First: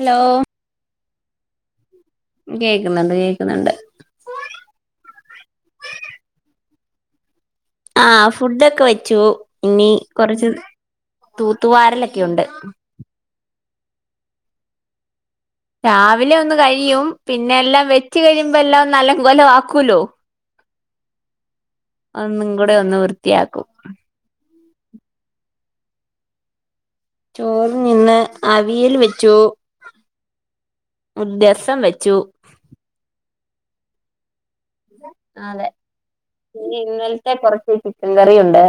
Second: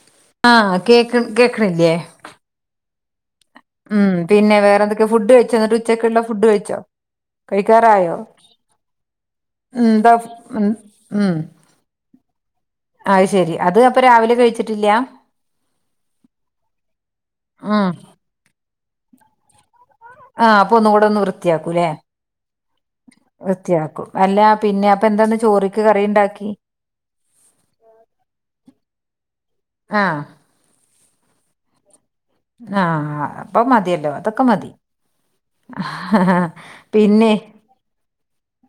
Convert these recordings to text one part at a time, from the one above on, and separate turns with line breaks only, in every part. Hello
ആ കേക്ക് കേക്കിണില്ലേ.
[unintelligible]
ഉം പിന്നെ വെറെന്തൊക്ക ഫുഡ് കഴിച്ചോ എന്നിട്ട് ഉച്ചക്കുള്ള ഫുഡ് കഴിച്ചോ.
ആ
കഴിക്കാറായോ
ഫുഡൊക്കെ വെച്ചു.
ഉം
ഇനി
എന്താ
കുറച്ച്
ഉം
തൂത്തുവാരലൊക്കെ ഉ ഉണ്ട്.
അയ് ശരി അത് അപ്പൊ രാവിലെ കഴിച്ചിട്ടില്ല.
രാവിലെ ഒന്ന് കഴിയും. പിന്നെ എല്ലാം
ഉം
വെച്ച് കഴിയുമ്പോ എല്ലാം നല്ലങ്കോലാ
ആ അപ്പൊ ഒന്ന് കൂടെ ഒന്ന് വൃത്തിയാക്കൂല്ലെ
ഒന്നും കൂടെ ഒന്ന്
വൃത്തിയാക്കും അല്ലാ പിന്നെ അപ്പൊ എന്താന്ന് ചോറിക്ക് കറി ഇണ്ടാക്കി
ചോറ് നിന്ന് അവിയൽ വെച്ചു
ആഹ്
ദസം വെ
ആ അപ്പൊ മതിയല്ലോ. അതൊക്കെ മതി.
അതെ ഇനി ഇന്നലത്തെ കൊറച്ച് ചിക്കൻ കറി ഉണ്ട്.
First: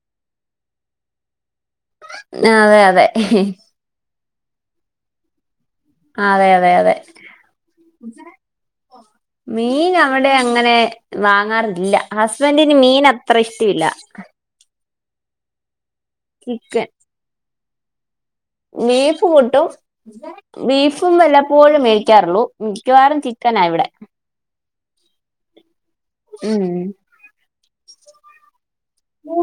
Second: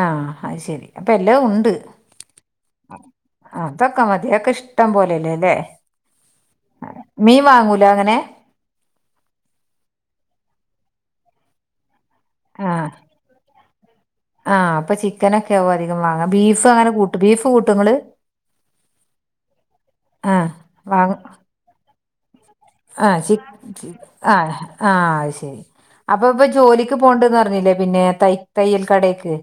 ആ അയ് ശരി അപ്പൊ എല്ലാം ഉണ്ട്.
അതെ അതെ
അതൊക്കെ മതിയൊക്കെ ഇഷ്ടം പോലെയല്ലേല്ലേ
അതെ അതെ അതെ
അങ്ങനെ
മീൻ അവിടെ അങ്ങനെ വാങ്ങാറില്ല ഹസ്ബൻ്റന്
ആഹ്
മീൻ അത്ര ഇഷ്ടയില്ല.
ചിക്കനൊക്കെയാ അധികം വാങ്ങാ. ബീഫ് അങ്ങനെ കൂട്ടും ബീഫ് കൂട്ടോങ്ങള്?
ബീഫ് കൂട്ടും
ആഹ്
ബീഫും വല്ലപ്പോഴും മേടിക്കാറുള്ളൂ.
ആ
മിക്കവാറും
ചിപ്പ്
ചിക്കനാ ഇവിടെ
ചിപ്പ് ആ ആ ശരി അപ്പൊ ഇപ്പൊ
ഉം
ജോലിക്ക് പോണ്ടന്ന് പറഞ്ഞില്ലെ പിന്നെ തൈ തയ്യൽ കടക്ക്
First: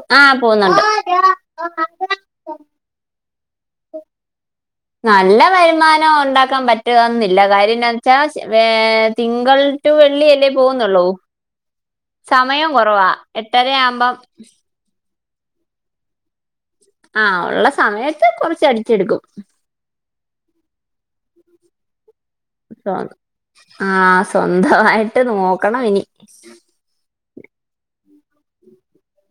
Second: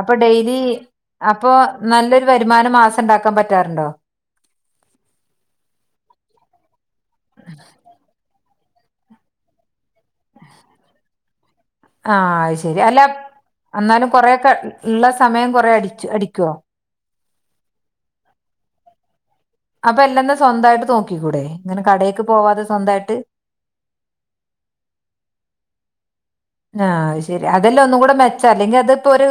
അപ്പൊ
ആ
ഡെയിലി
പോകുന്നുണ്ട്
അപ്പൊ നല്ലൊരു വരുമാനം മാസം ഉണ്ടാക്കാൻ പറ്റ്
നല്ല വരുമാനം ഉണ്ടാക്കാൻ പറ്റുന്നില്ല കാര്യം എന്താച്ചാ വേ തിങ്കൾ ടു വെള്ളി അല്ലേ പോകുന്നുള്ളു
ആ അയ് ശരി അല്ല
എട്ടര
എന്നാലും
ആവുമ്പം
കൊറെക്ക ഇള്ള സ സമയം കൊറെ അടിച്ച്, അടിക്കോ.
ആ ഉള്ള സമയത്ത് കൊറച്ച് അടിച്ചെടുക്കും.
അപ്പൊ എല്ലാം സ്വന്തയിട്ട് നോക്കിക്കൂടെ ഇങ്ങന കട
ആ സ്വന്തമായിട്ട് നോക്കണം ഇനി
ആഹ് അത് ശരി അതല്ലേ ഒന്നും കൂടെ മെച്ചം. അല്ലെങ്കിൽ അതിപ്പോ ഒരു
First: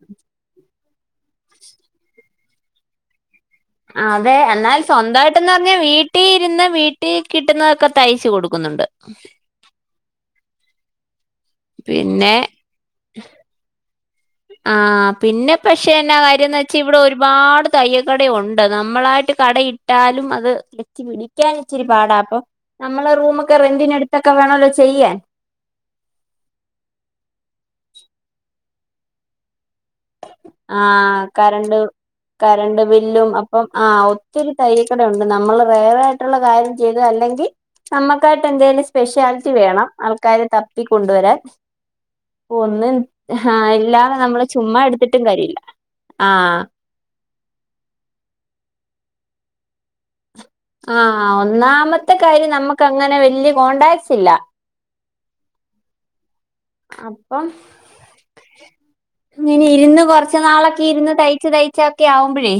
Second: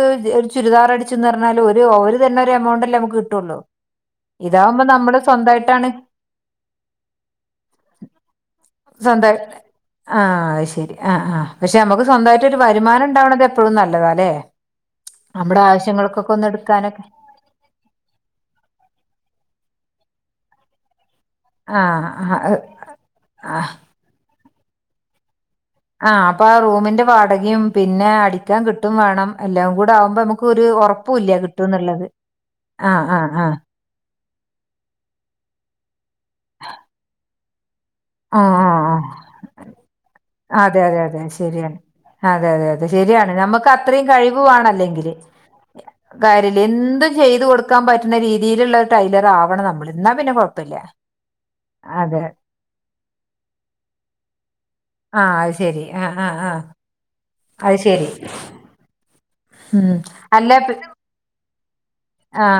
ചുരിദാർ അടിച്ചെന്ന് പറഞ്ഞാലും ഒരു ഓര്തന്ന എമോണ്ട് ല്ലേ. നമുക്ക് കിട്ടുള്ളൂ.
അതെ എന്നാൽ
ഇതാവുമ്പോ നമ്മള്
സ്വന്തയിട്ടന്ന് പറഞ്ഞാൽ
സ്വന്തായിട്ടാണ്
വീട്ടിൽ ഇരുന്ന് വീട്ടിൽ കിട്ടുന്നതൊക്കെ തൈച്ച് കൊടുക്കുന്നുണ്ട്.
സ്വന്ത ആ ശരി ആ ആ പക്ഷെ നമ്മക്ക്
പിന്നെ
സ്വന്തായ്ട്ടൊരു വരുമാനണ്ടാവണത് എപ്പഴും നല്ലതാലെ
ആ പിന്നെ പക്ഷെ എന്നാ കാര്യംന്ന് വെച്ച
എടുക്കാനൊക്കെ
ഇവടൊരുപാട് തയ്യക്കട ഉണ്ട് നമ്മളായിട്ട് കട ട്ടാലും അത് ക്ലച് പിടിക്കാനിച്ചിരി
ആഹ്
പാടാ അപ്പ
ആഹ്
നമ്മളെ റൂമൊക്കെ
ആഹ്
റെന്റിനെട്ത്ത [unintelligible] വെണോല്ലൊ ചെയ്യാൻ
ആ അപ്പാ റൂമിന്റെ വാടകിം പിന്നെ അടിക്കാൻ കിട്ടും വേണം എല്ലാം കൂടെ ആവുമ്പോ നമ
ആ കരണ്ട് കരണ്ട്
ആഹ് ആഹ്
ബില്ലും
ആഹ്
അപ്പം ആ ഒ ത്തിരി തയ്യക്കട ഉണ്ട് നമ്മള് റെയറായ്ട്ടുള്ള കാര്യം ചെയ്ത് അല്ലെങ്കി നമ്മക്കായ്ട്ട്
ആഹ്
എന്തേലും
ആഹ് ആഹ്
സ്പെഷ്യാലിറ്റി വേണം ആൾക്കാരെ
അതെ
തപ്പി
അതെ അതെ
കൊണ്ടുവരാൻ
ശെരിയാണ് അതെ അതെ അതെ
ഒന്നും
ശെരിയാണ് നമ്മക്ക്
ആഹ്
അത്രേം
ഇല്ലാതെ
കഴിവ്
നമ്മള്
വേണം
ചുമ്മാ
അല്ലെങ്കില്
എടുത്തിട്ടും കാര്യമില്ല
കാര്യല
ആഹ്
എന്തും ചെയ്തു കൊട്ക്കാൻ പറ്റ്ണ രീതീല്ള്ള ടൈ ലറാവണം നമ്മള് ന്നാ പിന്നെ കൊ
ആ ഒന്നാമത്തെ കാര്യം നമ്മക്കങ്ങനെ വല്ല്യ കോണ്ടാക്സില്ല.
ആ അയ് ശെരി അ അ അ
അപ്പം
അത്ശെരി
ഇങ്ങനെ ഇരുന്ന് കൊറച്ച് നാളൊക്കിര്ന്ന് തയ്ച്ച തയ്ച്ചൊക്കെ
ആ
ആവുമ്പഴേ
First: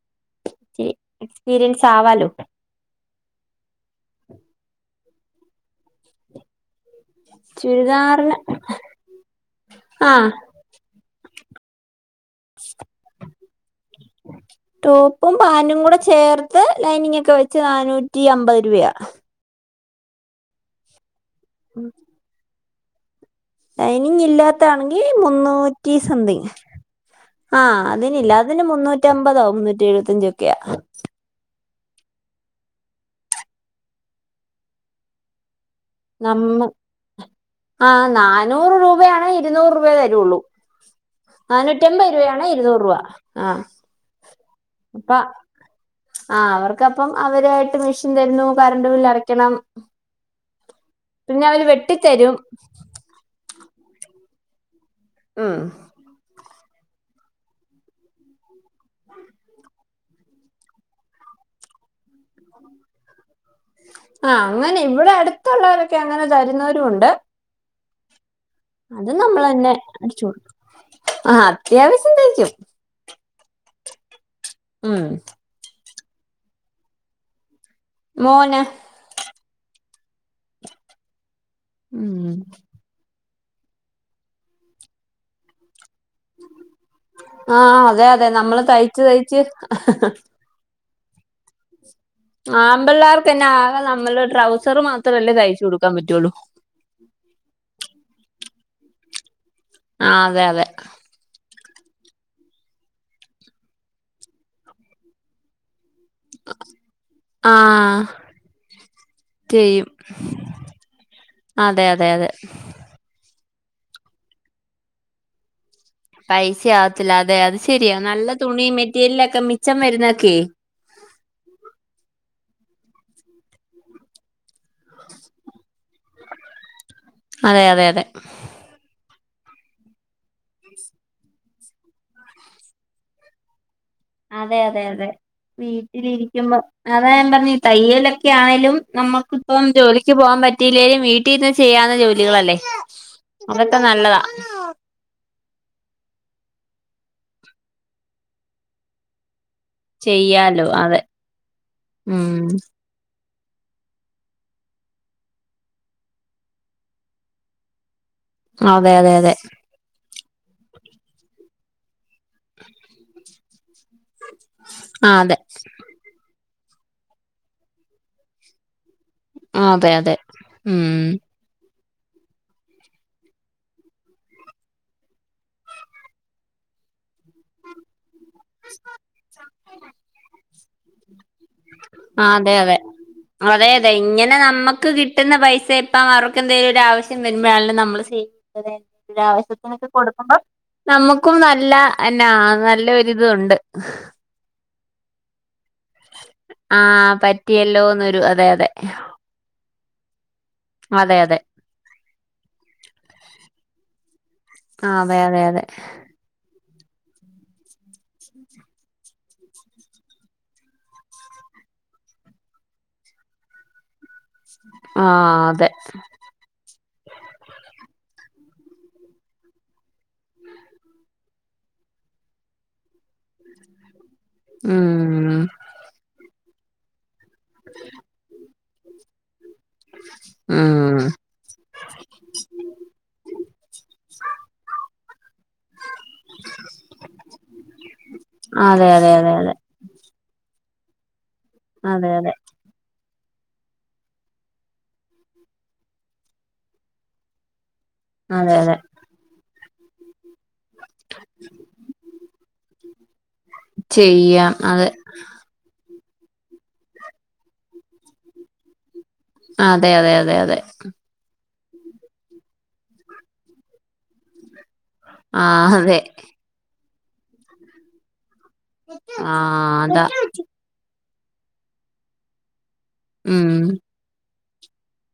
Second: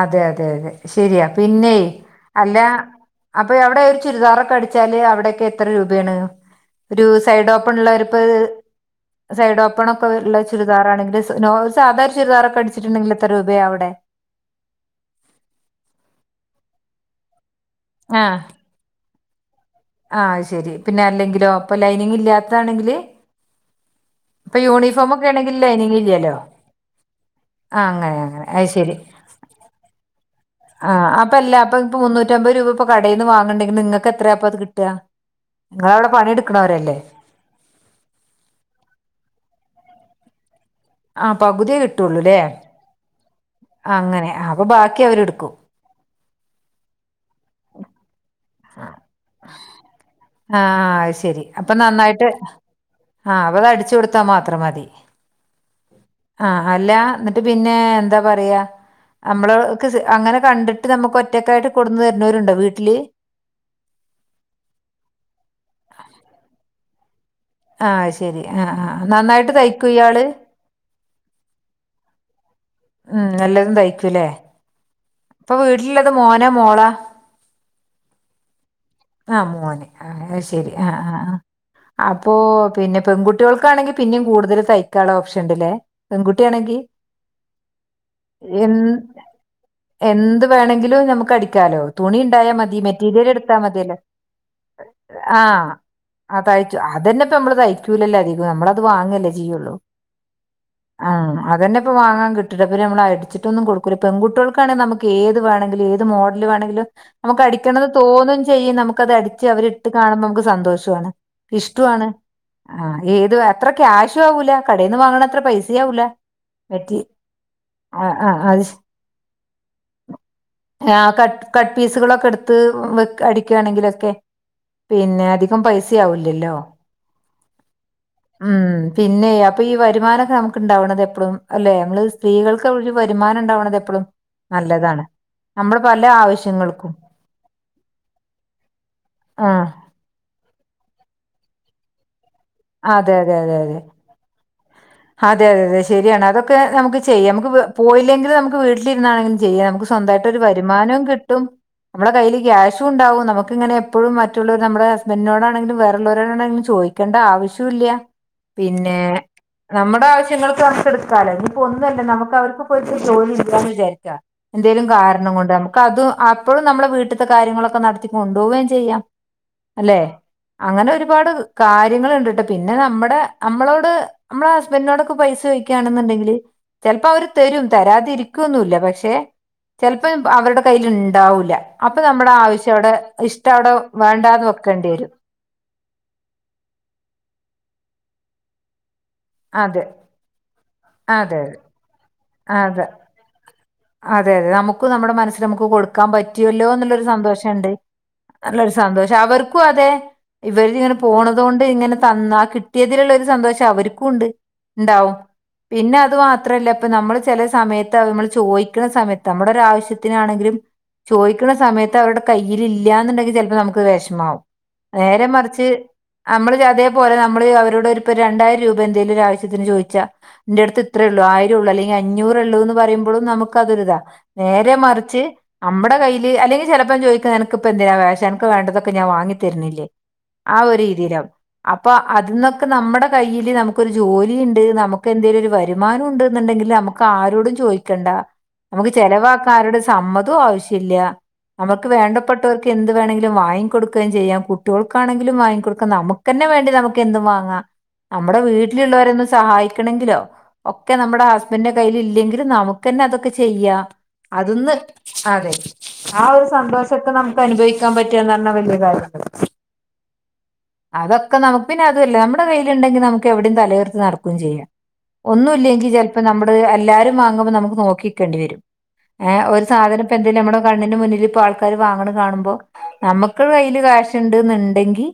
അതെ അതെ അതെ ശര്യാ പിന്നെ
എക്സ്പീരിയൻസ് ആവാലോ
അല്ല അപ്പൊ അവിടെ ഒരു ചുരിദാറൊക്കെ അടിച്ചാല് അവിടൊക്കെ എത്രരൂപയാണ് ഒരു സൈഡൊപ്പൺ ള്ള പ്പ്
ചുരിദാറിന്
സൈഡോപ്പണൊക്കെ
ആ
ള്ള ചുരുദാറാണെങ്കില് സ് നോ സാധ ര് ചുര്ദാറൊക്കെ അടിച്
ടോപ്പും പാന്റും കൂടെ ചേർത്ത് ലൈനിങ്ങൊക്കെ വെച് നാനൂറ്റി അമ്പത് രൂപയ
ആ ശെരി പിന്നെ അല്ലെങ്കിലോ അപ്പൊ ലൈനിങ്ങില്ലാത്താതാണെങ്കില്
ലൈനിങ്ങില്ലാത്താണെങ്കി മുന്നൂറ്റി
ലൈനിങ് ഇല്ലല്ലോ
സംതിങ് ആ
ആഹ് അങ്ങനെ
അതിനില്ല
അങ്ങനെ
അതിന് മുന്നൂറ്റമ്പതോ മുന്നൂറ്റെഴുപത്തഞ്ചൊക്ക്
ആ അപല്ല അപം പ്പൊ മുന്നൂറ്റമ്പത് രൂപപ്പൊ കടേന്ന് വാങ്ങ്ണ്ടെങ്കി നിങ്ങക്കെത്രയാപ്പൊ കിട്ടാ?
നമ്മ ആ നാനൂറ് രൂപയാണെ ഇരുന്നൂറ് രൂപേ തരൊള്ളൂ
ആഹ് പകുതിയേ
നാനൂറ്റമ്പത്
കിട്ടുള്ളൂല്ലേ
രൂവയാണ് ഇരുന്നൂറ് രൂവ
അങ്ങനെ അ
പ്പ ആ അവർക്കപ്പം, അവരായ്ട്ട് മിഷിൻ തരുന്നു കരണ്ട് ബില്ലടക്കണം
ആഹ് അത് ശരി
പിന്നവര് വെട്ടിത്തരും
അവത് അടിച്ച് കൊടുത്താ മാത്രം മതി
ഉം
അ അല്ല ന്ന്ട്ട് പിന്നെ എന്താ പറയാ നമ്മള് ക് അങ്ങനെ കണ്ട്ട്ട് നമ്മക്ക് ഒറ്റക്കായിട്ട് കൊടുന്ന് തരുന്നോരുണ്ടാ വീട്ടില്.
ആ അങ്ങനെ ഇവടെ അടുത്തുള്ളവരൊക്കെ അങ്ങനെ തരുന്നവരുണ്ട്
ആ ശെരി അ അ നന്നായ്ട്ട്
തന്നെ
തയ്ക്കൊ
അടിച്ചു
ഇയാള്?
കൊടുക്കും ആ അത്യാവശ്യം തയ്ക്കും
ഉം എല്ലതും തയ്ക്കു ലെ
ഉം
ല്ലത് മോനാ മോളാ?
മോന്.
അ മോന് അ ശരി അ അ അ
ഉം
അപ്പൊ പിന്നെ പെൺകുട് ട്ട്യോൾക്കാണെങ്കി പിന്നിം കൂടുതൽ തയ്ക്കാള്ള ഓപ്ഷൻ ണ്ട് ലെ പെൺകുട്ട്യാണെങ്കി
ആ അതെ അതെ നമ്മള്
എൻ
തയ്ച്ച് തയ്ച്ച്
എന്ത് വേണെങ്കിലും നമക്കടിക്കാലോ തുണി ണ്ടായാ മതി
ആമ്പിള്ളേർക്ക് തന്നെ
മെറ്റീര്യലടുത്താ
ആകെ
മതിയല്ലേ.
നമ്മള് ട്രൗസർ മാത്രല്ലേ
ആ
തയ്ച്ചു കൊടുക്കാൻ പറ്റുള്ളൂ
അ തയ്ച്ചു അതന്നെപ്പമ്മള് തയ്ക്കൂലല്ലധികു നമ്മളെ വാങ്ങല്ലേ ചെയൊള്ളൂ
ആ അതെ അതെ
അ അതെന്നെ പ്പൊ വാങ്ങാകിട്ട്ലെ പ്പ നമ്മളടിച്ചിട്ടൊന്നും കൊടുക്കൂല പെൺകുട്ട്യാൾക്കാണെ നമക്ക് ഏത് വേണെങ്കിലു ഏ ത് മോടല് വേണെങ്കിലും
ആ
നമക്കടിക്കണന്ന് തോന്നും ചെയ്യും നമുക്കത് അടിച്ച്
ചെയ്യും
അവരിട്ട് കാണുമ്പോ നമുക്ക് സന്തോഷൊണ്.
അതെ അതെ അതെ
ആ ഏത് വെ ത്ര ക്യാഷ്യു ആവൂല കടേന്ന് വാങ്ങണത്ര പൈസ്
പൈസ ആവത്തില്ല അതെ അത് ശെരിയാ നല്ല തുണി മെറ്റീരിയലക്കെ.
ആ കട്ട് കട്ട് പീസുകളൊക്കെ എടു ത് വെക് അടിക്കണെങ്കിലൊക്കെ പിന്നെധികം പൈസയാവൂല്ലല്ലോ
അതെ അതെ അതെ
മ് പി പിന്നെ അപ്പൊയീ വരുമാനക്കെ നമുക്ക്ണ്ടാവണതെപ്പളും അല്ലേ അമ്മള് സ്ത്രീകൾക്കൊരു വരുമാനണ്ടാവണതെപ്പളും
അതെയതെയതെ. വീട്ടിലിരിക്കുമ്പ
ആവശ്യങ്ങൾക്കും
അതായാമ്പറഞ്ഞെയി തയ്യലക്കെയായലും
ആ
നമ്മുക്കിപ്പം ജോലിക്ക് പോം പറ്റീല്ലേലും വീട്ടിന്ന് ചെയ്യാന്ന ജോലികളല്ലേ അങ്ങത്തെ നല്ലതാ.
അതെയതെതെ ശെരിയാണ് അതൊക്കെ നമുക്ക് ചെയ്യാം നമുക്ക് വ് പോയില്ലെങ്കില് നമുക്ക് വീട്ടിലിരുന്നാണെ ചെയ്യ മ്ക്ക് സ്വന്തായിട്ടൊരു
ചെയ്യാലോ അതെ
വരുമാനൊം കിട്ടും നമ്മള കയ്യില്
ഉം
ക്യാഷുണ്ടാവും നമ ക്ക്ങ്ങനെ എപ്പോഴും മറ്റുള്ളൊര് നമ്മടെ ഹസ്ബനോടാണെങ്കിലും വേറൊള്ളൊരോടാണെങ്കിലും ചോയ്ക്കേണ്ടാവശ്യോല്ല.
അതെയതെയതെ.
നമ്മടാവശ്യങ്ങൾക്ക് നമുക്കെടുക്കാലോ ഇനിപ്പോന്നുവല്ല നമു അവർക്ക്പ്പ [unintelligible] ജോലി ഇല്ലന്ന് വിചാരിക്ക ന്തെലും
ആ
കാരണം
അതെ
കൊണ്ട് നമുക്ക് അത് അപ്പോളും നമ്മടെ വീട്ടിത്തെ കാര്യങ്ങളൊക്കെ നടത്തികൊണ്ടോവം ചെയ്യാം.
ആ അതെ
അല്ലെ
അതെ
അങ്ങനെ
ഉം
ഒരുപാട് കാ ര്യങ്ങള്ണ്ട്ട്ട പിന്ന നമ്മട അമ്മളോട് നമ്മളെ ഹസ്ബൻഡ്നോടൊക്കെ പൈസ ചോയ്ക്കാണെന്നുണ്ടെങ്കില് ചെലപ്പോ അവര് തരും തരാതിരി ക്കൊന്നുല്ല പക്ഷെ ചെലപ്പോ അവരടെ കയ്ൽ ണ്ടാവൂല അപ്പ
ആ
നമ്മടെ
അതെ അതെ
ആവശ്യവ്ടെ
അതെ
ഇഷ്ടവ്ടെ
അതെ
വേണ്ടാന്ന് വെക്കണ്ടി വരും.
പ്പവർക്കന്തേലും ഒരു ആവശ്യം വരുമ്പോഴാണേലും നമ്മള് [unintelligible]
അതെ
ആവശ്യത്തിനൊക്കെ കൊടുക്കുമ്പാ നമ്മുക്കും
അതെ
നല്ല എന്നാ
അതെ
നല്ല ഒരിതൊണ്ട്.
[unintelligible] നമ്മടെ മനസ്സ് കൊടുക്കാം
ആ
പറ്റ്യല്ലോന്നൊള്ളൊരു സന്തോഷണ്ട്
പറ്റിയല്ലോന്നൊരു അതെ അതെ
നല്ലൊരു സന്തോഷം അവർക്കും അതെ ഇവരിങ്ങനെ
അതെ അതെ
പോണതൊണ്ട് ഇങ്ങനെ തന്നാ കിട്ടിയതിലുള്ള ഒരു സന്തോഷം അവര്ക്കും ഉണ്ട്. ഇണ്ടാവും
അതെ അതെ അതെ
പിന്നത് മാത്രല്ല. പ്പ നമ്മള് ചെലെ സമയത്ത് നമ്മൾ ചോദിക്കണ സമയത്ത് നമ്മടൊരാവശ്യത്തിനാണെങ്കിലും. ചോയ്ക്കണ സമയത്ത് അവരുടെ കയ്യിൽ ഇല്ല്യാന്നുണ്ടെങ്കി ചെലപ്പോ നമുക്കത് വെഷമാവും.
ആ
നേരെ മറിച്ച്
അതെ
അമ്മള് [unintelligible] പോല നമ്മള് അവരോടൊരിപ്പ രണ്ടായിരം രൂപന്തെലും ഒരാവശ്യത്തിന് ചോയ്ച്ചാ ന്റെടുത്ത്ത്രേള്ളൂ ആയി ള്ളു അല്ലെങ്കി അഞ്ഞൂറൊള്ളൂന്ന് പറയുമ്പോളും നമുക്കതൊരിതാ നേരെ മറിച്ച്
ഉം
അമ്മടെ കയ്യില് അല്ലെങ്കി ചെലപ്പം ചോദിക്ക നിനക്ക്പ്പെന്തിന വേഷ അനക്ക് വേണ്ടതൊ ക്ക ഞാ വാങ്ങി തരുന്നില്ലേ ആ
ഉം
ഒരീതീല അപ്പൊ അതിന്നൊക്കെ നമ്മടെ കയ്യില് നമുക്കൊരു ജോലിണ്ട് നമക്ക് എന്തേലൊരു വരുമാനണ്ട് ണ്ടെങ്കില് അമ്ക്ക് ആരോടും ചോയ്ക്കണ്ട
അതെ
അമ്ക്ക്
അതെ അതെ അതെ
ചെലവാക്കാരോടും സമ്മതോ വശല്ല്യ നമുക്ക്
അതെ അതെ
വേണ്ടപ്പെട്ടോർക്ക് എന്ത് വേണെ ലും വാങ്ങിക്കൊടുക്കേം ചെയ്യാം കുട്ട്യോൾക്കാണെങ്കിലും വാങ്ങിക്കൊടുക്കാ നമുക്കന്നെ വേണ്ടി നമുക്ക് എന്തും വാങ്ങാം. നമ്മടെ
അതെ അതെ
വീട്ടില്ള്ളവരെന്ന് സഹായിക്കണെങ്കിലോ ക്കെ നമ്മടെ ഹസ്ബന്റെ കയ്യിലില്ല്യെങ്കില് നമ്ക്കന്നതൊക്കെ ചെയ്യാ.
ചെയ്യാം
അതൊന്ന്
അതെ
അതെ ആ ഒരു സന്തോഷക്ക നമുക്ക് അനുഭവിക്കാൻ പറ്റാന്നറഞ്ഞ വല്യ കാര്യ
അതെ അതെ അതെ അതെ
അതൊക്കെ നമുക്ക് പിന്നെതുവല്ല മ്മടെ കയ്യില്ണ്ടെങ്കി നമുക്കെവിടെം തലയൊർതി നടക്കൂം ചെയ്യാം
ആ
ഒന്നുല്ലെ ങ്കി
അതെ
ചെലപ്പോ നമ്മട് എല്ലാരും വാങ്ങുമ്പോ നമുക്ക് നോക്കിക്കേണ്ടി വരും. ഏ
ആ
ഒരു സാധനം
അതാ
ഇപ്പെന്തേലും മ്മടെ കണ്ണിന് മുന്നിലിപ്പൊ ആൾക്കാര് വാങ്ങണ് കാണുമ്പോ നമ്മുക്ക്
ഉം
കയ്യില് കാശ് ണ്ട്ന്ന്ണ്ടെങ്കി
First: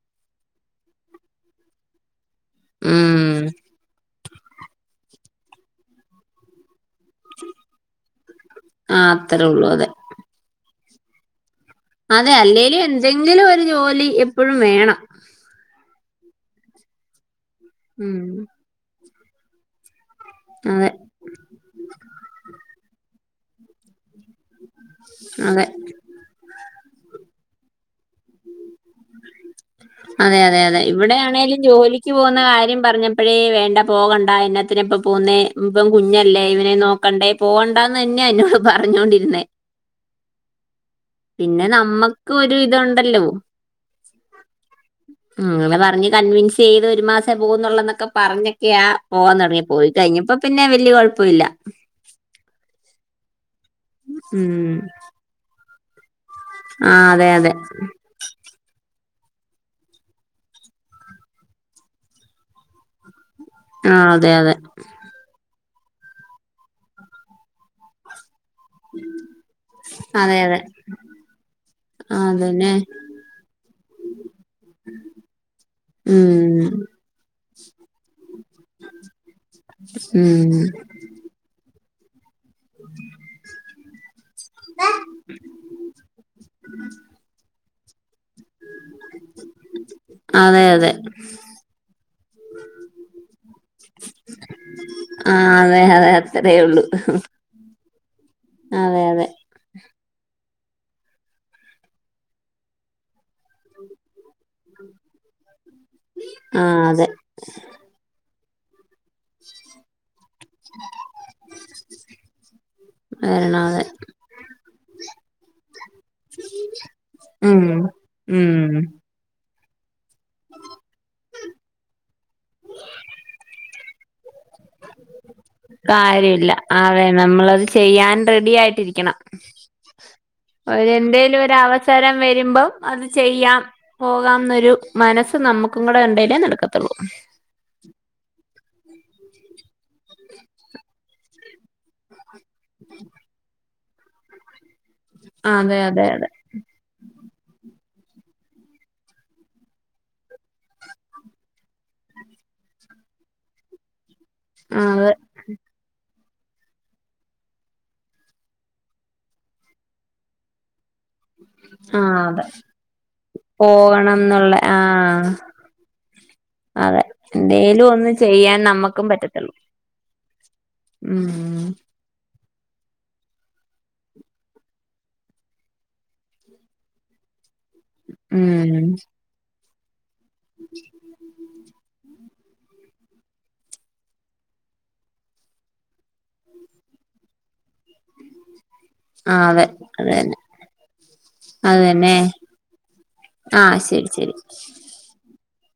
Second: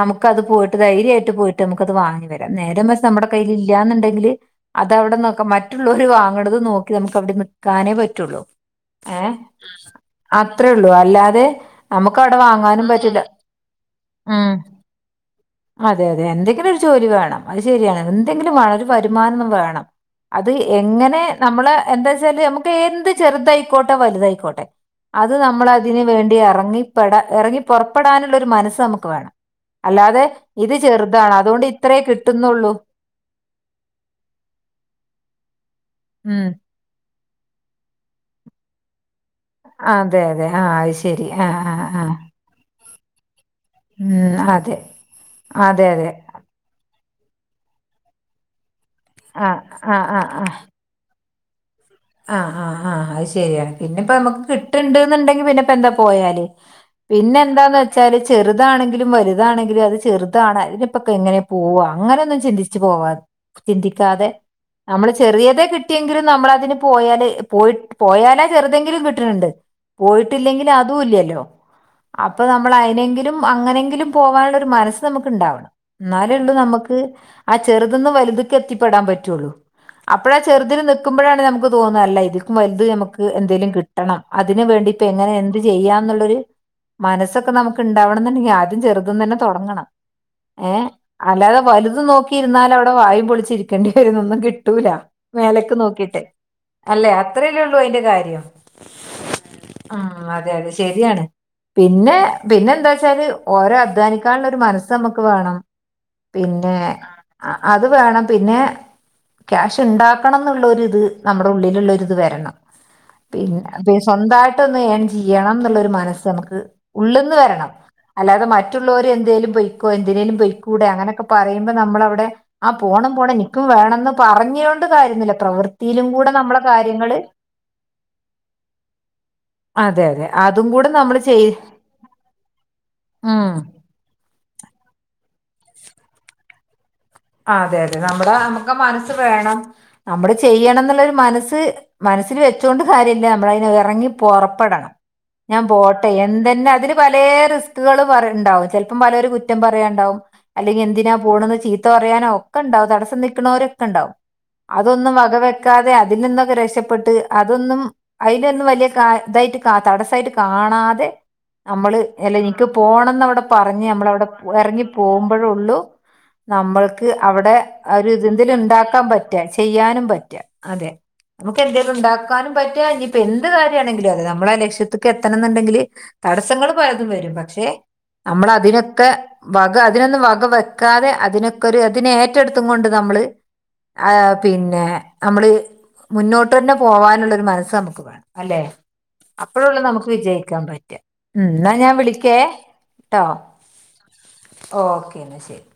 നമുക്കത് പോയിട്ട് ധൈര്യായ്ട്ട് പോയിട്ട് നമുക്കത് വാങ്ങ നേര മറിച്ച് നമ്മടെ
ഉം
കയ്യിലില്ല്യാന്നുണ്ടെങ്കില് അതവിടെ നോക്ക മറ്റുള്ളോര് വാങ്ങണത് നോ നമുക്കവിടെ നിക്കാനേ പറ്റുള്ളൂ
ആ
ഏ
അത്രേ ഉള്ളൂ അതെ
അത്രേള്ളൂ അല്ലാതെ നമുക്ക്
അതെ
അവിടെ
അല്ലേലും
വാങ്ങാനും പറ്റില്ല
എന്തെങ്കിലും ഒരു ജോലി
ഉം
എപ്പോഴും വേണം.
അതെ അതെ എന്തെങ്കിലും ഒരു ജോലി വേണം അത് ശരിയാണ്
ഉം
എന്തെങ്കിലും വേണം ഒരു വരുമാനം ഒന്ന് വേണം. അത്
അതെ
എങ്ങനെ നമ്മള് എന്താച്ചാല് നമുക്ക് എന്ത് ചെറുതായിക്കോട്ടെ വല തായിക്കോട്ടെ അത്
അതെ
നമ്മളതിന് വേണ്ടി എറങ്ങിപെടാ എറങ്ങി പോറ [unintelligible] പ്പെടാനുള്ള ഒരു മനസ്സ് അമ്മക്ക് വേണം അല്ലാതെ ഇത്
അതെയതെയതെ. ഇവിടെ
ചെറുതാണ്.
ആണേലും
അതുകൊണ്ട് ഇത്രേ
ജോലിക്ക് പോന്ന
കിട്ടുന്നുള്ളൂ.
കാര്യം പറഞ്ഞപ്പഴേ വേണ്ട പോകണ്ട എന്ന ത്തിനപ്പ പോന്നേ ഇവം കുഞ്ഞല്ലേ
ഉം.
ഇവനെ നോക്കണ്ടേ പോവണ്ടാന്ന് തന്നെയാന്നോട് പറഞ്ഞൊണ്ടിരുന്നേ
അതെയതെ ആ അത് ശരി ആ ആ ആ
ണ്ടല്ലോ [unintelligible]
ഉം ആ [unintelligible]
പറഞ് കൺവിൻസയ്ത് ഒരു മാസെ പോകുന്നുള്ള ന്നൊക്കെ പറഞ്ഞൊക്കെയാ പോവാാൻ
ആ,
തോടങ്ങി പോയി
ആ, ആ,
കഴിഞ്ഞപ്പോ
ആ.
പിന്നെ വല്യ കൊയപ്പെല്ല്യ
ആഹ് ആഹ് [unintelligible] പിന്നെ ഇപ്പമ്മക്ക്
ഉം
കിട്ടണ്ട്ന്നുണ്ടെങ്കി പിന്നെ ഇപ്പ എന്താ പോയാല്
ആ അതെ
പിന്നെ
അതെ
എന്താന്ന് വെച്ചാല് ചെറുതാണെങ്കിലും വ താണെിലും അത് ചെറുതാണ് അതിനിപ്പൊക്കെ എങ്ങനെയെ പോവാ അങ്ങനൊന്നും ചിന്തിച്ച് പോവാ
ആ
ചിന്തിക്കാതെ
അതെ അതെ
നമ്മള് ചെറിയതെ കിട്ടിയെങ്കിലും നമ്മള അതിന് പോയാല് പോയി പോയാല ചെറുതെങ്കിലും കിട്ട്ണ് ണ്ട്
അതെ അതെ
പോയിട്ടില്ലെങ്കിൽ അതുംല്ലല്ലോ അപ്പൊ
അതന്നെ
നമ്മള് അയിനെങ്കിലും അങ്ങനെങ്കിലും പോവാനുള്ളരു മനസ്സ് നമുക്ക് ഉണ്ടാവണം എന്നാലേള്ളൂ
ഉം
നമക്ക് [unintelligible] ആ ചെറുത് ന്ന് വലുത് ക്ക് എത്തിപ്പെടാൻ പറ്റുള്ളൂ അപ്പോഴ
ഉം
ചെറുതിൽ നിക്കുമ്പോഴാണ് നമ തോന്ന അല്ല ഇത് വലുത് നമുക്ക് എന്തെലും കിട്ടണം അതിന് വേണ്ടി ഇപ്പ എങ്ങനെ എന്ത് ചെയ്യാംന്നുള്ളൊരു മനസ്സൊക്കെ നമുക്ക്ണ്ടാവണം ന്നുണ്ടെങ്കിൽ ആദ്യം ചെറ്ത് ന്ന്ന്നെ തൊടങ്ങണം
അതെ
ഏ
അതെ
അല്ലാതെ വലുത് നോക്കിയിരുന്നാലവിടെ വായും പൊളിച്ചിരിക്കേണ്ടി വരുന്നൊന്നും കിട്ടൂല
ആ
മേലക്ക്
അതെ അതെ
നോക്കിട്ട്
അത്രേ ഉള്ളൂ
അല്ലെ അത്രേല്ലേ ള്ളൂ അയിന്റെ കാര്യം
അതെ അതെ
ആ അതെ അതെ ശരിയാണ് പിന്നെ പിന്നെന്താ ച്ചാല് ഓരോ അധ്വാന ക്കാള ഒരു മനസ്സ അമമക്ക് വേണം
ആ
പിന്നെ
അതെ
അത് വേണം പിന്നെ ക്യാഷ് ണ്ടാക്കണം എന്നുള്ളരിത് നമ്മുടെ ഉള്ളിലുള്ളരി ത് വെരണം
വരണം അതെ
പിന്നെ സ്വന്തയിട്ടൊന്ന് എൻ ചെയ്യണം ന്നുള്ളരു മനസ്സ് നമുക്ക് ഉള്ള് ന്ന്
ഉം
വരണം അല്ലാതെ
ഉം
മറ്റുള്ളോര് എന്തിനേലും പൊയ്ക്കോ എന്തിനേലും പൊയ് ക്കൂടെ അങ്ങനൊക്കെ പറയുമ്പോ നമ്മളവിടെ ആ പോണം പോണം നിക്കും വേണംന്ന് പറഞ്ഞോണ്ട് കാര്യുന്നില്ല [unintelligible]
കാര്യല്ല അതെ നമ്മളത് ചെയ്യാൻ റെഡി ആയിട്ടിരിക്കണം [unintelligible]
അതെ അതെ അതും കൂടെ നമ്മൾ
എന്തേലും
ചെയ്
ഒരു അവസരം വരുമ്പം അത്
ഉം
ചെയ്യാം പോകാം ഒരു മനസ്സ് നമുക്കും കൂടെ ഉണ്ടേലെ നടക്കത്തുള്ളൂ
ആ അതെ അതെ നമ്മുടെ മനസ് വേണം നമ്മള് ചെയ്യണം ന്നുള്ളരു മനസ് മനസ്സില് [unintelligible] ച്ചൊണ്ട് കാര്യല്ല നമ്മളയിന് എറങ്ങി പൊറപ്പെടണം ഞാൻ
അതെ അതെ
പോട്ടെ
അതെ
എന്തെന്നെ അതില് പല റിസ് [unintelligible] പറിണ്ടാവും ചിലപ്പോം പലര് കുറ്റം പറയണ്ടാവും അല്ലെങ്കിൽ എന്തിനാ പോണന്ന് [unintelligible] [unintelligible] ഒക്കെ ണ്ടാവും തടസം നിക്കുന്നരൊക്കെ ണ്ടാവും
ആ
അതൊന്നും
അതെ
വക വെക്കാതെ [unintelligible] അതിൽ നിന്നൊക്കെ രക്ഷപ്പെട്ട് അതൊന്നും അയിലൊന്നും വലിയ [unintelligible] തായിട്ട് തടസ്സായിട്ട് കാണാതെ നമ്മള്
ആ
എല്ല
അതെ
നിക്ക് പോണംന്ന് അവിടെ പറഞ്ഞ്
പോകണം
നമ്മളവിടെ
എന്നുള്ള ആ
ഇറങ്ങി പോകുമ്പോഴള്ളു
അതെ
നമ്മൾക്ക് അവടെ
എന്തേലും
ഒരു
ഒന്ന്
ഇതെന്തേലും
ചെയ്യാൻ
ണ്ടാക്കാൻ
നമ്മുക്കും
പറ്റാ
പറ്റത്തുള്ളൂ
ചെയ്യാനും പറ്റാ അതെ നമുക്ക്
ഉം
എന്തെലും ണ്ടാക്കാനും പറ്റ ഇനിയിപ്പൊ എന്ത് കാര്യണെങ്കിലും അതെ നമ്മളെ ലക്ഷ്യത്തക്ക് എത്തണം ന്നുണ്ടെങ്കിൽ തടസ്സങ്ങൾ പലതും വരും പക്ഷെ നമ്മൾ
ഉം
അതിനൊക്കെ വക അതിനൊന്നും വക വെക്കാതെ അതിനൊക്കെ ഒരു അതിനെ ഏറ്റെടുത്തും കൊണ്ട് നമ്മള് ആ പിന്നെ നമ്മള് മുന്നോട്ടന്നെ പോവാനുള്ളരു മനസ് നമുക്ക് വേണം അല്ലെ
ആ അതെ
അപ്പോയുള്ളു നമുക്ക്
അതന്നെ
വിജയിക്കാൻ പറ്റാ ഉം ന്നാ ഞാൻ
അതന്നെ
വിളിക്കേ ട്ടോ
ആ ശരി ശരി
ഓക്കേ ന്നാ ശരി